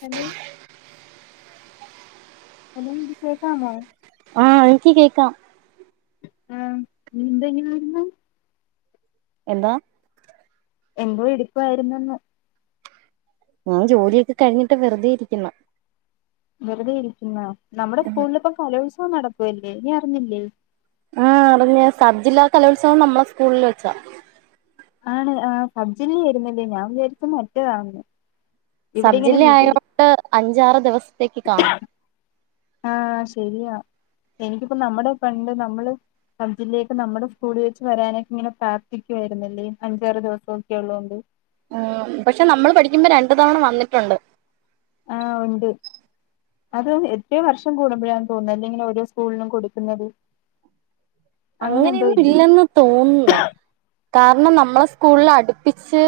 Hello hello ടികേക്കാമോ ആഹ് ഇൻക്ക് കേക്കാം. ആഹ് നീ ന്തങ്ങനെ വരുന്ന്? എന്താ? എന്തോ ഇടിപ്പായിരുന്നെന്ന്. ഞാൻ ജോലിയൊക്കെ കഴിഞ്ഞിട്ട് വെറുതെ ഇരിക്ക്ന്ന്. വെറുതെ ഇരിക്കുന്നോ. നമ്മുടെ സ്കൂളിലിപ്പോ കലോത്സവം നടക്കുവല്ലേ നീ അറിഞ്ഞില്ലേ? ആഹ് അറിഞ്ഞ് സബ്ജില്ല കലോത്സവം നമ്മളെ സ്കൂളില് വെച്ചാ. ആണ് ആഹ് സബ്ജില്ല ആയിരുന്നല്ലേ. ഞാൻ വിചാരിച്ച് മറ്റെതാണെന്ന്. സബ്ജില്ല ആയോണ്ട് അഞ്ചാറ് ദിവസത്തേക്ക് കാണും. ആഹ് ശരിയാ എനിക്കിപ്പം നമ്മടെ പണ്ട് നമ്മള് സബ്ജില്ലേക്ക് നമ്മടെ സ്കൂളിൽ വെച്ച് വരാനൊക്കെ ഇങ്ങനെ പ്രാർത്ഥിക്കുവായിരുന്നല്ലേ അഞ്ചാറ് ദിവസൊക്കെ ഒള്ളോണ്ട്. ഉം പക്ഷെ നമ്മള് പഠിക്കുമ്പോ രണ്ടു തവണ വന്നിട്ടൊണ്ട്. ആഹ് ഉണ്ട്. അത് എത്രയോ വർഷം കൂടുമ്പഴാണ് തോന്ന്ന്നല്ലേ ഇങ്ങനെ ഓരോ സ്കൂൾനും കൊടുക്കുന്നത്. അങ്ങനെ എന്തോ അങ്ങനെയൊന്നും ഇല്ലേ ഇല്ലെന്ന് തോന്ന് ന്ന്. കാരണം നമ്മളെ സ് കൂൾല് അടുപ്പിച്ച്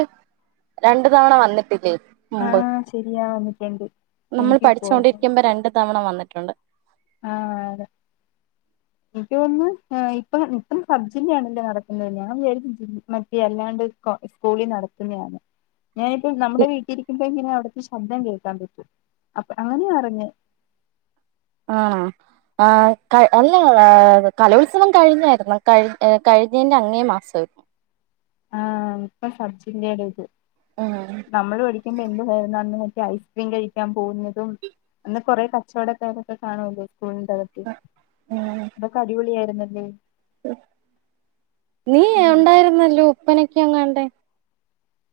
രണ്ടു തവണ വന്നിട്ടില്ലേ? മുമ്പ് ആഹ് ശരിയാ വന്നിട്ടുണ്ട് നമ്മൾ എനിക്കിപ്പോ ഓർമ്മ പഠിച്ചോണ്ടിരിക്കുമ്പ രണ്ട് തവണ വന്നിട്ടൊണ്ട്. ആഹ് അതെ എനിക്ക് തോന്ന്ന്ന്. ഏഹ് ഇപ്പം ഇപ്പം സബ്ജില്ലയാണല്ലോ നടക്കുന്നത് ഞാൻ വിചാരിച്ചു ജിൽ മറ്റേ അല്ലാണ്ട് പ്പൊ സ്കൂളിൽ നടത്തുന്നെയാന്ന്. ഞാനിപ്പം നമ്മടെ വീട്ടിലിരിക്കുമ്പം ഇങ്ങനെ അവിടത്തെ ശബ്ദം കേ ദം കേട്ട് അപ്പ അങ്ങനയാ അറിഞ്ഞേ. ആ ആ അല്ല കലോത്സവം കഴിഞ്ഞായിരുന്നു കഴ് കഴിഞ്ഞേന്റങ്ങേ മാസം ആഹ് ഇപ്പ സബജില്ലേടത് ഉം നമ്മൾ പഠിക്കുമ്പോ എന്തുവാരുന്നത് ഐസ്ക്രീം കഴിക്കാൻ പോകുന്നതും അന്ന് കൊറെേ കച്ചവടക്കാരൊക്കെ കാണല്ലേ സ്കൂളിന്റെകത്ത് ഉം അതൊക്കെ അടിപൊളി ആയിരുന്നല്ലേ നീ ഉം. ഉണ്ടായിരുന്നല്ലോ ഉപ്പനൊക്കെയങ്ങാണ്ടേ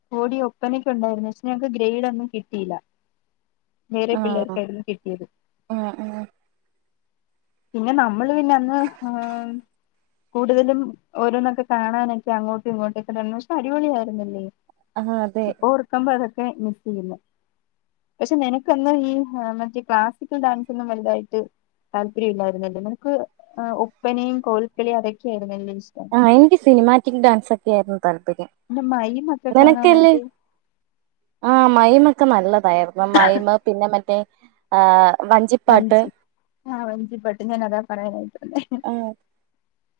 പോടി ഒപ്പനക്ക ഉണ്ടായിരുന്നു പക്ഷെ ഞങ്ങക്ക് ഗ്രേഡ് ഒന്നും കിട്ടിയില്ല വേറെ പിള്ളേർ ആഹ് കടന്ന് കിട്ടിയത് ആഹ് ആഹ് പിന്നെ നമ്മള് പിന്നെ അന്ന് ആ കൂടുതലും ഓരോന്നൊക്കെ കാണാനൊക്കെ അങ്ങോട്ടും ഇങ്ങോട്ടുമൊക്കെ പക്ഷെ അടിപൊളിയ ആരുന്നില്ലേ ആഹ് അതെ ഇപ്പൊ ഓർക്കുമ്പോ അതൊക്കെ മിസ് ചെയ്യുന്നു പക്ഷെ നിനക്കന്ന് ഈ മറ്റേ ക്ലാസിക്കൽ ഡാൻസ് ഒന്നും വലുതായിട്ട് താല്പര്യ ല്ലായിര്ന്നല്ലൊ. നിനക്ക് ഒപ്പനയും കോൽക്കളിയും അതൊക്കെ ആ എനിക്ക് സിനിമാറ്റിക് ഡാൻസ് ഒക്കെ ആയിരുന്നു താല്പര്യം എന്റെ മൈമ്ക്കെ നിനക്കല്ലേ കാണാനായിട്ട് മൊക്കെ നല്ലതായിരുന്നു മൈമ് പിന്നെ മറ്റേ വഞ്ചിപ്പാട്ട് മഞ്ജി ആഹ് മഞ്ജിപ്പട്ട് ഞാൻ അതാ പറയാനായിട്ടന്നെ ആഹ്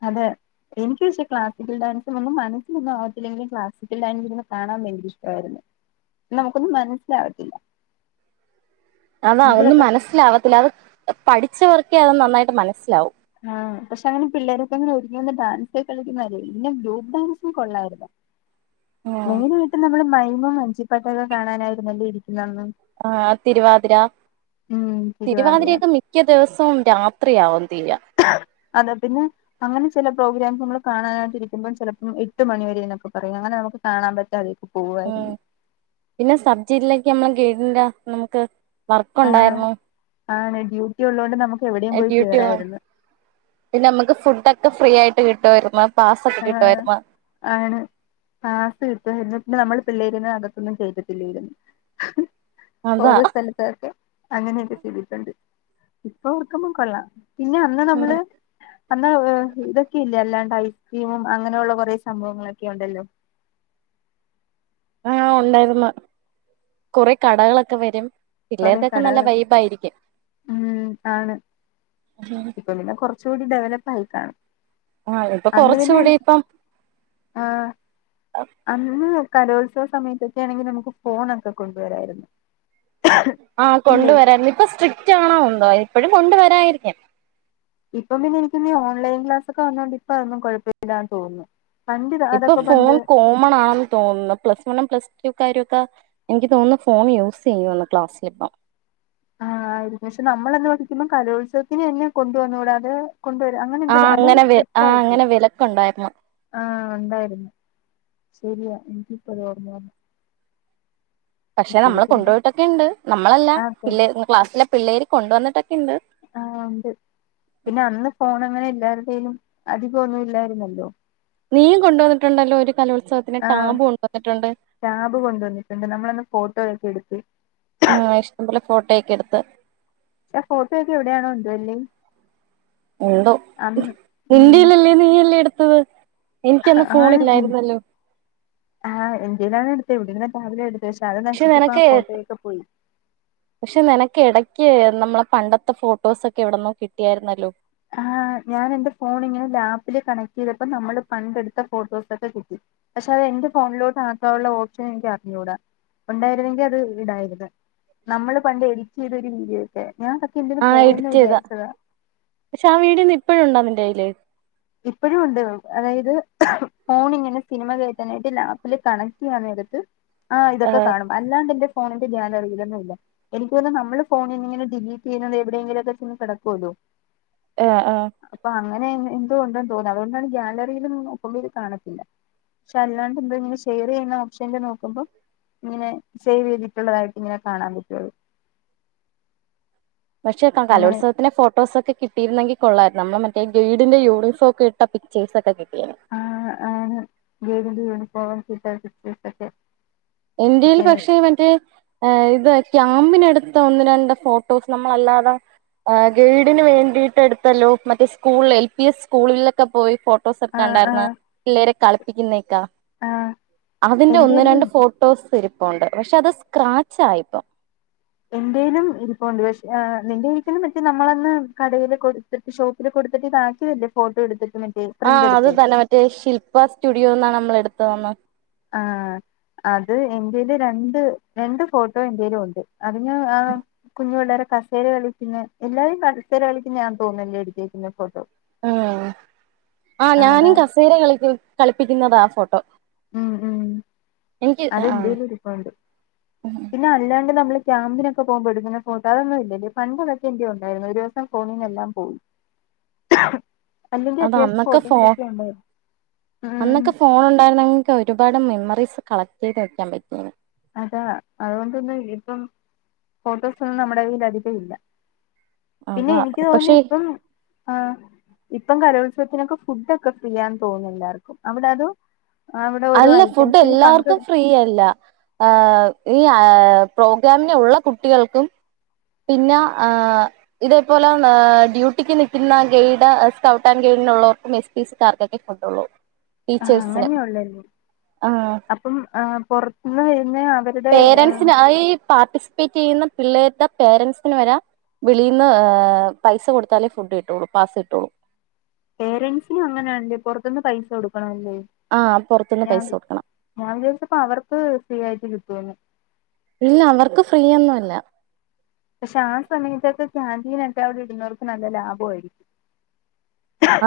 അതെ എനിക്ക് പക്ഷേ ക്ലാസിക്കൽ ഡാൻസും ഒന്നും മനസ്സിലൊന്നും ആവത്തില്ല എങ്കിലും ക്ലാസിക്കൽ ഡാൻസൊന്ന് കാണാൻ ഭയങ്കര ഇഷ്ടമായിരുന്നു നമുക്കൊന്നും മനസ്സിലാവത്തില്ല അതാ എനിക്കിതൊക്കെ ഒന്നും മനസ്സിലാവത്തില്ല അത് പഠിച്ചവർക്കെ അത് നന്നായിട്ട് മനസ്സിലാവും ആ പക്ഷെ അങ്ങനെ പിള്ളേരൊക്കെ അങ്ങനെ ഒരുങ്ങി ഡാൻസ് കളിക്കുന്നും പിന്നെ ഗ്രൂപ്പ് ഡാൻസും കൊള്ളാര്ന്ന ആഹ് മെയിന ആയിട്ട് നമ്മള് മൈമും മഞ്ചിപ്പാട്ടൊക്കെ കാണാനായിരുന്നല്ലേ ഇ ആ തിരുവാതിര ഉം തിരുവാതിര തിരുവാതിരയൊക്ക മിക്ക ദിവസവും രാത്രിയാവുന്നു അതെ പിന്നെ അങ്ങനെ ചില പ്രോഗ്രാം നമ്മൾ കാണാനായിട്ട് ഇരിക്കുമ്പ ചിലപ്പം എട്ട് മണി വരെന്നൊക്കെ പറയും അങ്ങനെ നമുക്ക് [unintelligible] ഉം പിന്നെ സബ്ജില്ലക്കെ നമ്മള ഗൈടിന്റ നമുക്ക് വർക്കുണ്ടായിരുന്നു ആ ഡ്യൂട്ടി ഉള്ളോണ്ട് നമുക്ക് എവിടെയും പോയി ഡ്യൂട്ടി ആണ് കേറായിരുന്നു പിന്നെ നമുക്ക് ഫുഡക്കെ ഫ്രീ ആയിട്ട് കിട്ടുവായിരുന്ന് ആ ആണ് ആ സീത്ത പിന്നെ നമ്മൾ പിള്ളേരിനെ അകത്തൊന്നും കേറ്റത്തില്ലേയിരുന്നു അതാ ഓരോ സ്ഥലത്തൊക്കെ അങ്ങനെയൊക്കെ ചെയ്തിട്ടുണ്ട് ഇപ്പൊ ഓർക്കുമ്പ കൊള്ളാം പിന്നെ അന്ന് നമ്മള് അന്ന് ഇതൊക്കെ ഇല്ല അല്ലാണ്ട ടീമും അങ്ങനെയുള്ള കുറെ സംഭവങ്ങളൊക്കെ ഉണ്ടല്ലോ ആഹ് ഉണ്ടായിരുന്ന കൊറെ കടകളൊക്കെ വരും കൊറെേ പിള്ളേർക്കൊക്കെ നല്ല കടകളൊക്കെ വൈബായിരിക്കും ഉം ആണ് ഇപ്പൊ പിന്നെ കുറച്ചൂടി ഡെവലപ്പ് ആയി കാണും ആഹ് ഇപ്പൊ അന്ന് കുറച്ചുകൂടി പിന്നെയി ഇപ്പം ആഹ് അന്ന് കലോത്സവ സമയത്തൊക്കെ ആണെങ്കിൽ നമുക്ക് ഫോൺ ഒക്കെ കൊണ്ടുവരായിരുന്നു ആ അല്ലേ കൊണ്ടുവരാരുന്നു ഇപ്പൊ സ്ട്രിക്റ്റ് ആണോ ന്തോ ഇപ്പോഴും കൊണ്ടുവരായിരിക്കാം ഇപ്പൊ പിന്നെ എനിക്ക് നീ ഓൺലൈൻ ക്ലാസ്സൊക്കെ വന്നോണ്ട് ഇപ്പൊ അതന്നും കുഴപ്പമില്ലാന്ന് തോന്നുന്നു പണ്ട് ഇപ്പൊ അതൊക്കെ ഫോൺ പണ്ട് കോമണാന്ന് തോന്നുന്നു പ്ലസ് വൺ പ്ലസ് ഒക്കെ എനിക്ക് തോന്നുന്നു ഫോൺ യൂസ് ചെയ്യുന്ന് ക്ലാസ്സിലിപ്പം ആ ആയിരുന്നു പക്ഷെ നമ്മളന്ന് പഠിക്കുമ്പോ കലോത്സവത്തിന് തന്നെ കൊണ്ട വന്നുകൂടാ കൊണ്ടുവരും അങ്ങനെ എന്ത ആഹ് അതും അങ്ങനെ വെ സ്ട്രിക്റ്റ് ആഹ് ആയിട്ട് അങ്ങനെ വിലക്കുണ്ടായിരുന്നു ആ ഉണ്ടായിരുന്നു ശരിയാ എനിക്ക് ഇപ്പഴാ ഓർമ വന്ന്. പക്ഷെ നമ്മള് കൊണ്ടു പോയിട്ടൊക്കെ ഉണ്ട്. നമ്മളല്ല ആ കൊ പിള്ളേ ക്ലാസ്സിലെ പിള്ളേര് കൊണ്ടുവന്നിട്ടൊ ആഹ് ഉണ്ട്. പിന്നെ അന്ന് ഫോൺ അങ്ങനെ എല്ലാരുടേലും അധികം ഒന്നും ഇല്ലായിരുന്നല്ലോ നീയും കൊണ്ടുവന്നിട്ടുണ്ടല്ലോ ഒരു കലോൽ ആ ടാബ് കൊണ്ടുവന്നിട്ടുണ്ട് നമ്മളെ അന്ന് ഫോട്ടോയൊക്കെ എടുത്ത് ആഹ് ഇഷ്ടംപോലെ ഫോട്ടോക്കെ എടുത്ത് ആ ഫോട്ടോ ഒക്കെ എവിടെയാണോ എന്തുവല്ലേ എവിടോ ഉം എന്റെയിലല്ല നീല്ലേ എടുത്തത് എനിക്കന്ന് ഫോണ ആണ് ഇല്ലായിരുന്നല്ലോ ആഹ് എന്റേയിലാണ് എടുത്തത് ഇവിടെരുന്നാ ടാബിലാ എടു പക്ഷേ അത് പക്ഷെ നശിച്ചപ്പോ ആ നിനക്ക് ഫോട്ടോയിലൊക്കെ പോയി പക്ഷെ നിനക്ക് ഇടക്ക് നമ്മളെ പണ്ടത്തെ ഫോട്ടോസോ ഒക്കെ എവിടുന്നോ കിട്ടിയായിരുന്നല്ലോ ആഹ് ഞാനെന്റെ ഫോണെ ഇങ്ങനെ ലാപ്പില് കണക്ട് ചെയ്തപ്പോ നമ്മളെ പണ്ടെടുത്ത ഫോട്ടോസൊക്കെ കിട്ടി പക്ഷെ അത് എന്റെ ഫോണിലോട്ട് ആക്കാനുള്ള ഓപ്ഷൻ എനിക്ക് അറിഞ്ഞൂടാ ഉണ്ടായിരുന്നെങ്കിൽ അത് ഇടായിരുന്നു നമ്മളെ പണ്ട് എഡിറ്റ് ചെയ്ത ഒരു വീഡിയോ ഒക്കെ ഞാൻ കക്കി എന്ന്അതെ പോയിന്ന് വിചാരിച്ചതാ പക്ഷേ ആ വീഡിയോ ഇപ്പോൾ ഉണ്ടോ നിന്റെ കയ്യിൽ ഇപ്പോഴും ഉണ്ട് അതായത് ഫോണിങ്ങനെ സിനിമ കയറ്റാനായിട്ട് ലാപ്പില് കണക്ട് ചെയ്യാൻ നേരത്ത് ആ ഇതൊക്കെ ആഹ് കാണും അല്ലാ അല്ലാനെന്റെ ഫോണിന്റെ ഗ്യാലറി എങ്ങുമില്ല എനിക്ക് തോന്നുന്നത് നമ്മള് ഫോണിലെ ഡിലീറ്റ് ചെയ്യുന്നത് എവിടെയെങ്കിലുക്കെ ചെന്ന് കിടക്കുവല്ലോ [unintelligible] ആഹ് ആഹ്‌ അപ്പൊ അങ്ങനെ എന്തോ ഉണ്ടെന്നു തോന്നുന്നു അതുകൊണ്ടാണ് ഗ്യാലറിയിലും നോക്കുമ്പോത് കാണത്തില്ല പക്ഷെ അല്ലാണ്ടേ എന്തോ ഇങ്ങെ ഷെയർ ചെയ്യുന്ന ഓപ്ഷനിലെ നോക്കുമ്പോ ഇങ്ങനെ സേവ് ചെയ്തിട്ടുള്ളതായിട്ട് ഇങ്ങനെ കാണാൻ പറ്റുതെ പക്ഷേതാൻ കലോത്സവത്തിന്റെ ഫോട്ടോസൊക്കെ കിട്ടിയിരുന്നെങ്കിൽ കൊള്ളരുന്നു നമ്മ മറ്റേ ഗൈഡിന്റെ യൂണിഫോം ഒക്കെ ഇട്ട പിക്ചേഴസ ഒക്കെ കിട്ട ആഹ്‌ ആന്നു ഗൈഡിന്റെ യൂണിഫോം ഒക്കെ ഇട്ട പിച്ചേഴ്സ് ഒക്കെ എന്റെയിൽ പക്ഷെ കിട്ടിയേനേഷം മറ്റേ ഇത ക്യാമ്പിനെടുത്ത ഒന്ന് രണ്ട് ഫോട്ടോസ് നമ്മളല്ലാതെ ആ ഗൈഡിന് വേണ്ടിട്ടെടുത്തല്ലോ മറ്റേ സ്കൂള്ല് എൽ പി എസ് സ്കൂളിലൊക്കെ പോയി ഫോ ആ ആ ട്ടോസ്ക്കെണ്ടാർന്ന് പിള്ളേരെ കളിപ്പിക്കുന്നെക്ക ആ അതിന്റെ ഒന്ന് എന്റെലും രണ്ട് ഫോ സ് രിപ്പുണ്ട് പക്ഷെ അത് സ്ക്രാച്ചായിപ്പം എന്റെലും ഇരിപ്പുണ്ട് പഷ് ആ നിന്റെ ഇരിക്കണ മറ്റേ നമ്മളന്ന് കടെല് കൊടുത്തിട്ട് ഷോപ്പില് കൊടുത്തിട്ട് ഇതാക്കിയതല്ലേ ഫോട്ടോ എടുത്ത് ആ അത് തന്നെ മറ്റേ ശില്പ സ്റ്റുഡിയോന്നാണ് നമ്മളെടുത്തതന്ന് ആ അത് എന്റെല് രണ്ട് രണ്ട് ഫോട്ടോ എന്റെല് ഒണ്ട് അത് ഞ ആ കുഞ്ഞു പിള്ളേരെ കസേര കളിക്കുന്നെ എല്ലാരേം സേര കളിക്കുന്ന്യാ തോന്നുന്നു എന്റെല് എട്ത്തേക്കുന്ന ഫോട്ടം ആ ആ അതാ ഞാനും കസേര കളിക്കു കളിപ്പിക്കുന്നതാ ആ ഫോട്ടോ ഉം ഉം എനിക്ക് അത് ആഹ് ന്റെല്ര്പ്പുണ്ട് പിന്നല്ലാണ്ട് നമ്മള് ക്യാമ്പിനൊക്കെ പോകുമ്പോ എടുക്കുന്ന ഫോട്ടോ അതൊന്നും ഇല്ലലെ പണ്ട് അതൊക്കെ എന്റെ ഉണ്ടായിരുന്നു ഒരു ദിവസം ഫോണീന്നെല്ലാം പോയി അല്ലെങ്കി അത അത്യാവശ്യം അന്നൊക്കെ ഫോൺ ഫോട്ടോസൊക്കെ ഉണ്ടാ അന്നൊക്കെ ഫോണുണ്ടായിരുന്നെങ്കി ഒരുപാട് മെമ്മറീസ് കളക്ട് ചെയ്ത് വെക്കാൻ പറ്റ്യേനെ അതാ അതോണ്ട് ഇന്ന് ഇപ്പം ഫോട്ടോസൊന്നും നമ്മുടെ കയ്യിൽ അധികം ഇല്ല പിന്നെ അതാ എനിക്ക് തോന്നി പക്ഷെ ഇപ്പം ആ ഇപ്പം കലോത്സവത്തിനൊക്കെ ഫുഡൊക്കെ ഫ്രീയാ തോന്ന് എല്ലാവർക്കും അവടെ അതോ അവിടെ ഓരോ അല്ല ഐറ്റംസിൽ ഫുഡെല്ലാവക്കും പങ്കെടു ഫ്രീയല്ല അ ഈ പ്രോഗ്രാമിന് ഒള്ള കുട്ടികൾക്കും പിന്നെ ഇതേപോലെ ഡ്യൂട്ടിക്ക് നിൽക്കുന്ന ഗൈഡ് സ്കൗട്ട് ആൻഡ് ഗൈഡ് ുള്ളവർക്കും എസ് താർക്കൊക്കെ കൊണ്ടുള്ളൂ ആ അങ്ങനെയള്ളല്ലേ ആഹ് അപ്പം പുറത്തന്ന് വരുന്ന അവരുടെ പേരന്സിന് ആ പാർട്ടിസിപ്പേറ്റ് ചെയ്യുന്ന പിള്ളേടെ പേരൻറ്സിന് വര വിളിന്ന് പൈസ കൊടുത്താലേ ഫുഡ് ഇട്ടോളൂ പാസ ഇട്ടളു പേരന്റ്സിനും അങ്ങനെയാണ്ട് പുറത്തനിന്ന് പൈസ കൊടുക്കണം ആഹ് പുറത്തുന്ന് ഞാൻ പൈസ കൊടുക്കണം ചാർച്ച് ദിവസപ്പോ അവർക്ക് ഫ്രീ ആയിട്ട് കിട്ടന്ന് ഇല്ല അവർക്ക് ഫ്രീൊയോന്നുംല്ല പക്ഷെ ആ സമയത്തൊക്കെ ചാന്തിീനൊക്കെ അവിടെ ഇടുന്നോർക്കൊക്കെ നല്ല ലാഭായിരിക്കും ലാഭയിരിക്കും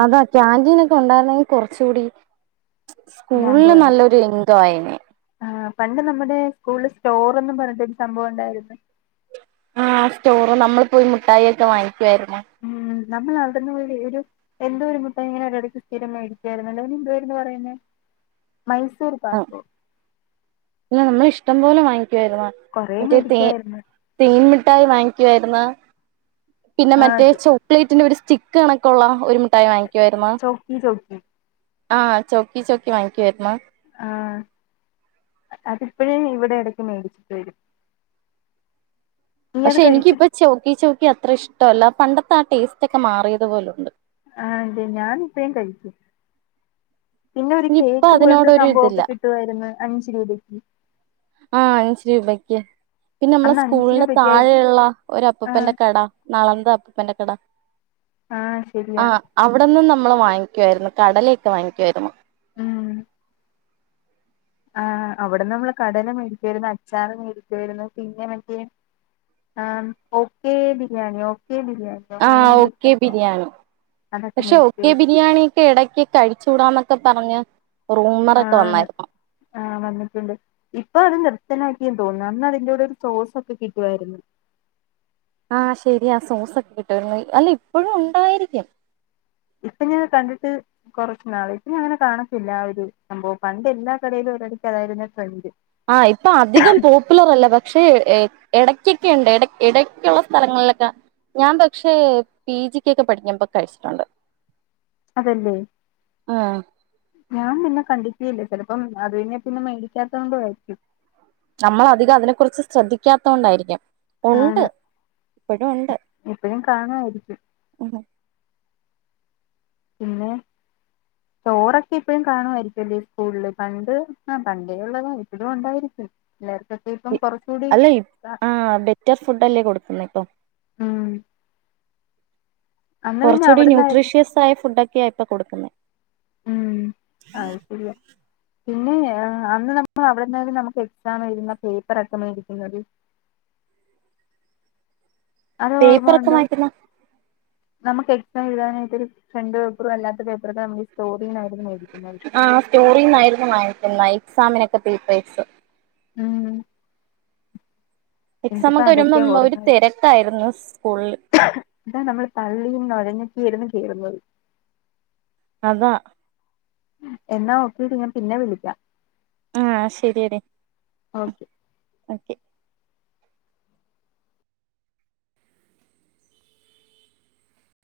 അതാ ക്യാാന്റീൻ ഒക്കെ ഉണ്ടായിരുന്നെങ്കിൽ കൊറച്ച കൂടി സ്കൂളില് ലാഭമായി നല്ലൊരു എന്തോ ആയിനെ കൂടുതൽ സ്റ്റോറ ഒന്നും പറഞ്ഞിട്ടൊരു സംഭവം ഉണ്ടായിരുന്നു ആഹ സ്റ്റോറ് നമ്മൾ പോയി മുഠായി ഒക്കെ വാങ്ങിക്കുവായിുന്ന ഉം നമ്മൾ നടന്ന്ഒരു എന്തോ ഒരു മുട്ടായി സ്ഥിരം മേടിച്ചായിരുന്നുല്ലോനി എന്തു വരുന്നു പറയുന്നത് മൈസൂർ ആ ബാക്കു ഇല്ല നമ്മൾ ഇഷ്ടം പോലെ വാങ്ങിക്കുവായിരുന്നു കൊറേ മറ്റേ തേ മേടിക്കുവായിരുന്നു തേൻമി യി വാങ്ങിക്കായിുന്ന പിന്നെ ആ മറ്റേ അത് ചോപലേറ്റിന്റെ ചിക്കണക്കുള്ള ഒക്കെ ഉള്ള ഒരു മിട്ടായി വാങ്ങിക്ക ചോക്കി ചോക്കി ആഹ് ചൊക്കി ചൊക്കി വാങ്ങിക്ക വരുന്നോ ആഹ അതിപ്പോഴേ ഇവിടെ ഇടക്ക് മേടിച്ചിട്ട് വരും നീ അത് പക്ഷെ കഴിച്ചി എനിക്കിപ്പ ചോക്കി ചോക്കി അത്ര ഇഷ്ടമല്ല പണ്ടത്തെ ആ ടേസ്റ്റ് ഒക്കെ മാറിയത്പോലുംണ്ട് ആഹ അല്ലെ ഞാാനിപ്പും കഴിക്കും പിന്നെ ഒരു ഇനിയിപ്പ കേക്ക് പോലത്തെ അതിനോടൊരു ഇതില്ല സംഭവൊക്കെ കിട്ടുവായിരുന്നു അഞ്ചു രൂപക്ക് ആഹ് അഞ്ച് രൂപക്ക് പിന്നെ നമ്മളെ അന്ന് അഞ്ച് സ്കൂളിന്റെ രൂപയ്ക്കായിരു താഴെയുള്ള ഒരു ആ അപ്പപ്പന്റെ കട നളന്ത അപ്പപ്പന്റെ കട ആ ശരിയാ ആഹ അവിടെന്ന് നമ്മൾ വാങ്ങിക്കുവായിരുന്നു കടലൊക്കെ വാങ്ങിക്കുവായിരുന്നു ഉം ആഹ അവിടെ നമ്മള് കടല മേടിക്ക വരുന്നു അച്ചാറ് മേടിക്ക വരുന്നു പിന്നെ മറ്റെ ആ ഓക്കെ ബിരിയാണി ഓ- ആ് ഓക്കെ ബിരിയാണി അതൊക്കെ പക്ഷെ ഓക്കെ മേടിക്കുവായിരുന്നു ബിരിയാണിക്കെ ഇടക്കൊക്കെ കഴിച്ചൂടാ ഒക്കെ പറഞ്ഞ ആണ് ആഹ് വന്നിട്ടുണ്ട് ഇപ്പൊ അതും നിർത്തി - ഭക്തനാക്കിയെന്ന് തോന്നുന്നു അന്ന് അതിന്റെറ കൂടെ ഒരു സോസ ഒക്കെ കിട്ടുവായിരുന്നു ആഹ ശെരിയാ സോസ്ക്കെ കിട്ടുവരുന്നു അല്ല ഇപ്പോഴും ഉണ്ടായിരിക്കും ഇപ്പൊ ഞാൻ കണ്ടിട്ട് കുറച്ച് നാള് ഇപ്പൊ ഞ അങ്ങനെ കാണത്തില്ല ആ ഒരു സംഭവം പണ്ട് എല്ലാ കടയിലും [unintelligible] ട്രെൻഡ് ആ ഇപ്പൊ അധികം പോപ്പുലർ അല്ല പക്ഷേ ഇടയ്ക്കൊക്കെുണ്ട് ഇടക്കുള്ള സ്ഥലങ്ങളിലൊക്കെ ഞാൻ പക്ഷേ പി ജിക്ക്കൊ ക്കെ പഠിക്ക്പൊ കഴിച്ചിട്ടുണ്ട് അതല്ലേ ആഹ് ഞാൻ പിന്നെ കണ്ടിട്ടേ യില്ലേ ചിലപ്പം അത് പിന്നെ മേടിക്കാത്ത കൊണ്ട ആരിക്കും നമ്മള അധികം അതിനെ കുുറിച്ച് ശ്രദ്ധിക്കാത്ത കൊണ്ടായിരിക്കും ആണ് എപ്പഴും കാണുമായിരിക്കും ഉം പിന്നെ ചോറൊക്കെ ഇപ്പഴും കാണുമായിരിക്കുംല്ലേ സ്കൂളില് പണ്ട് ആ പണ്ടേ ഉള്ളത ഇപ്പ യും ണ്ടായിരിക്കും ഉ ആ അല്ലെ ആ ബെറ്റർ ഫുഡ് അല്ലേ കൊടുക്കുന്ന ഇപ്പൊ ആ കുറച്ചുകൂടി ന്യൂട്രീഷ്യസ ആായ ഫുഡൊക്കെയാ ഇപ്പൊ കൊടുക്കുന്നത് ഉം അ ശരിയ പിന്നെ അന്ന് നമ്മൾ അവിടെന്നും നമുക്ക് എക്സാം എഴുതുന്ന പേപ്പർ അക്കെ മേടരിക്കുന്നത് [inaudible] പേപ്പർ ഒക്കെ ഉണ്ടോ വായിക്കുന്ന നമുക്ക് എക്സാം എഴുനായിട്ടൊ ഒരു ഫ്രണ്ട് പേപ്പറുംല്ലാത്ത പേപ്പറൊക്കെ നമ ആ സ്റ്റോറിന്നായിരുന്നു വാങ്ങിക്കുന്ന എക്സാമിനൊക്കെ പേപ്പേഴ്സ് ഉം എക്സാം എനിക്കിപ്പ ഒക്കെ അതൊക്കെ വരുമ്പോ ഒരു ഓർമ്മ വരും തിരക്കായിരുന്നു സ്കൂളില് ഇതാ നമ്മൾ തള്ളിയും നോഴഞ്ഞുകെ ചെയ്യുന്നത് അതാ എന്നാ ഓക്കേ ഡി ഞാൻ പിന്നെ വിളിക്കാം ആഹ ശരിയഡി ഓക്കെ ഓക്കെ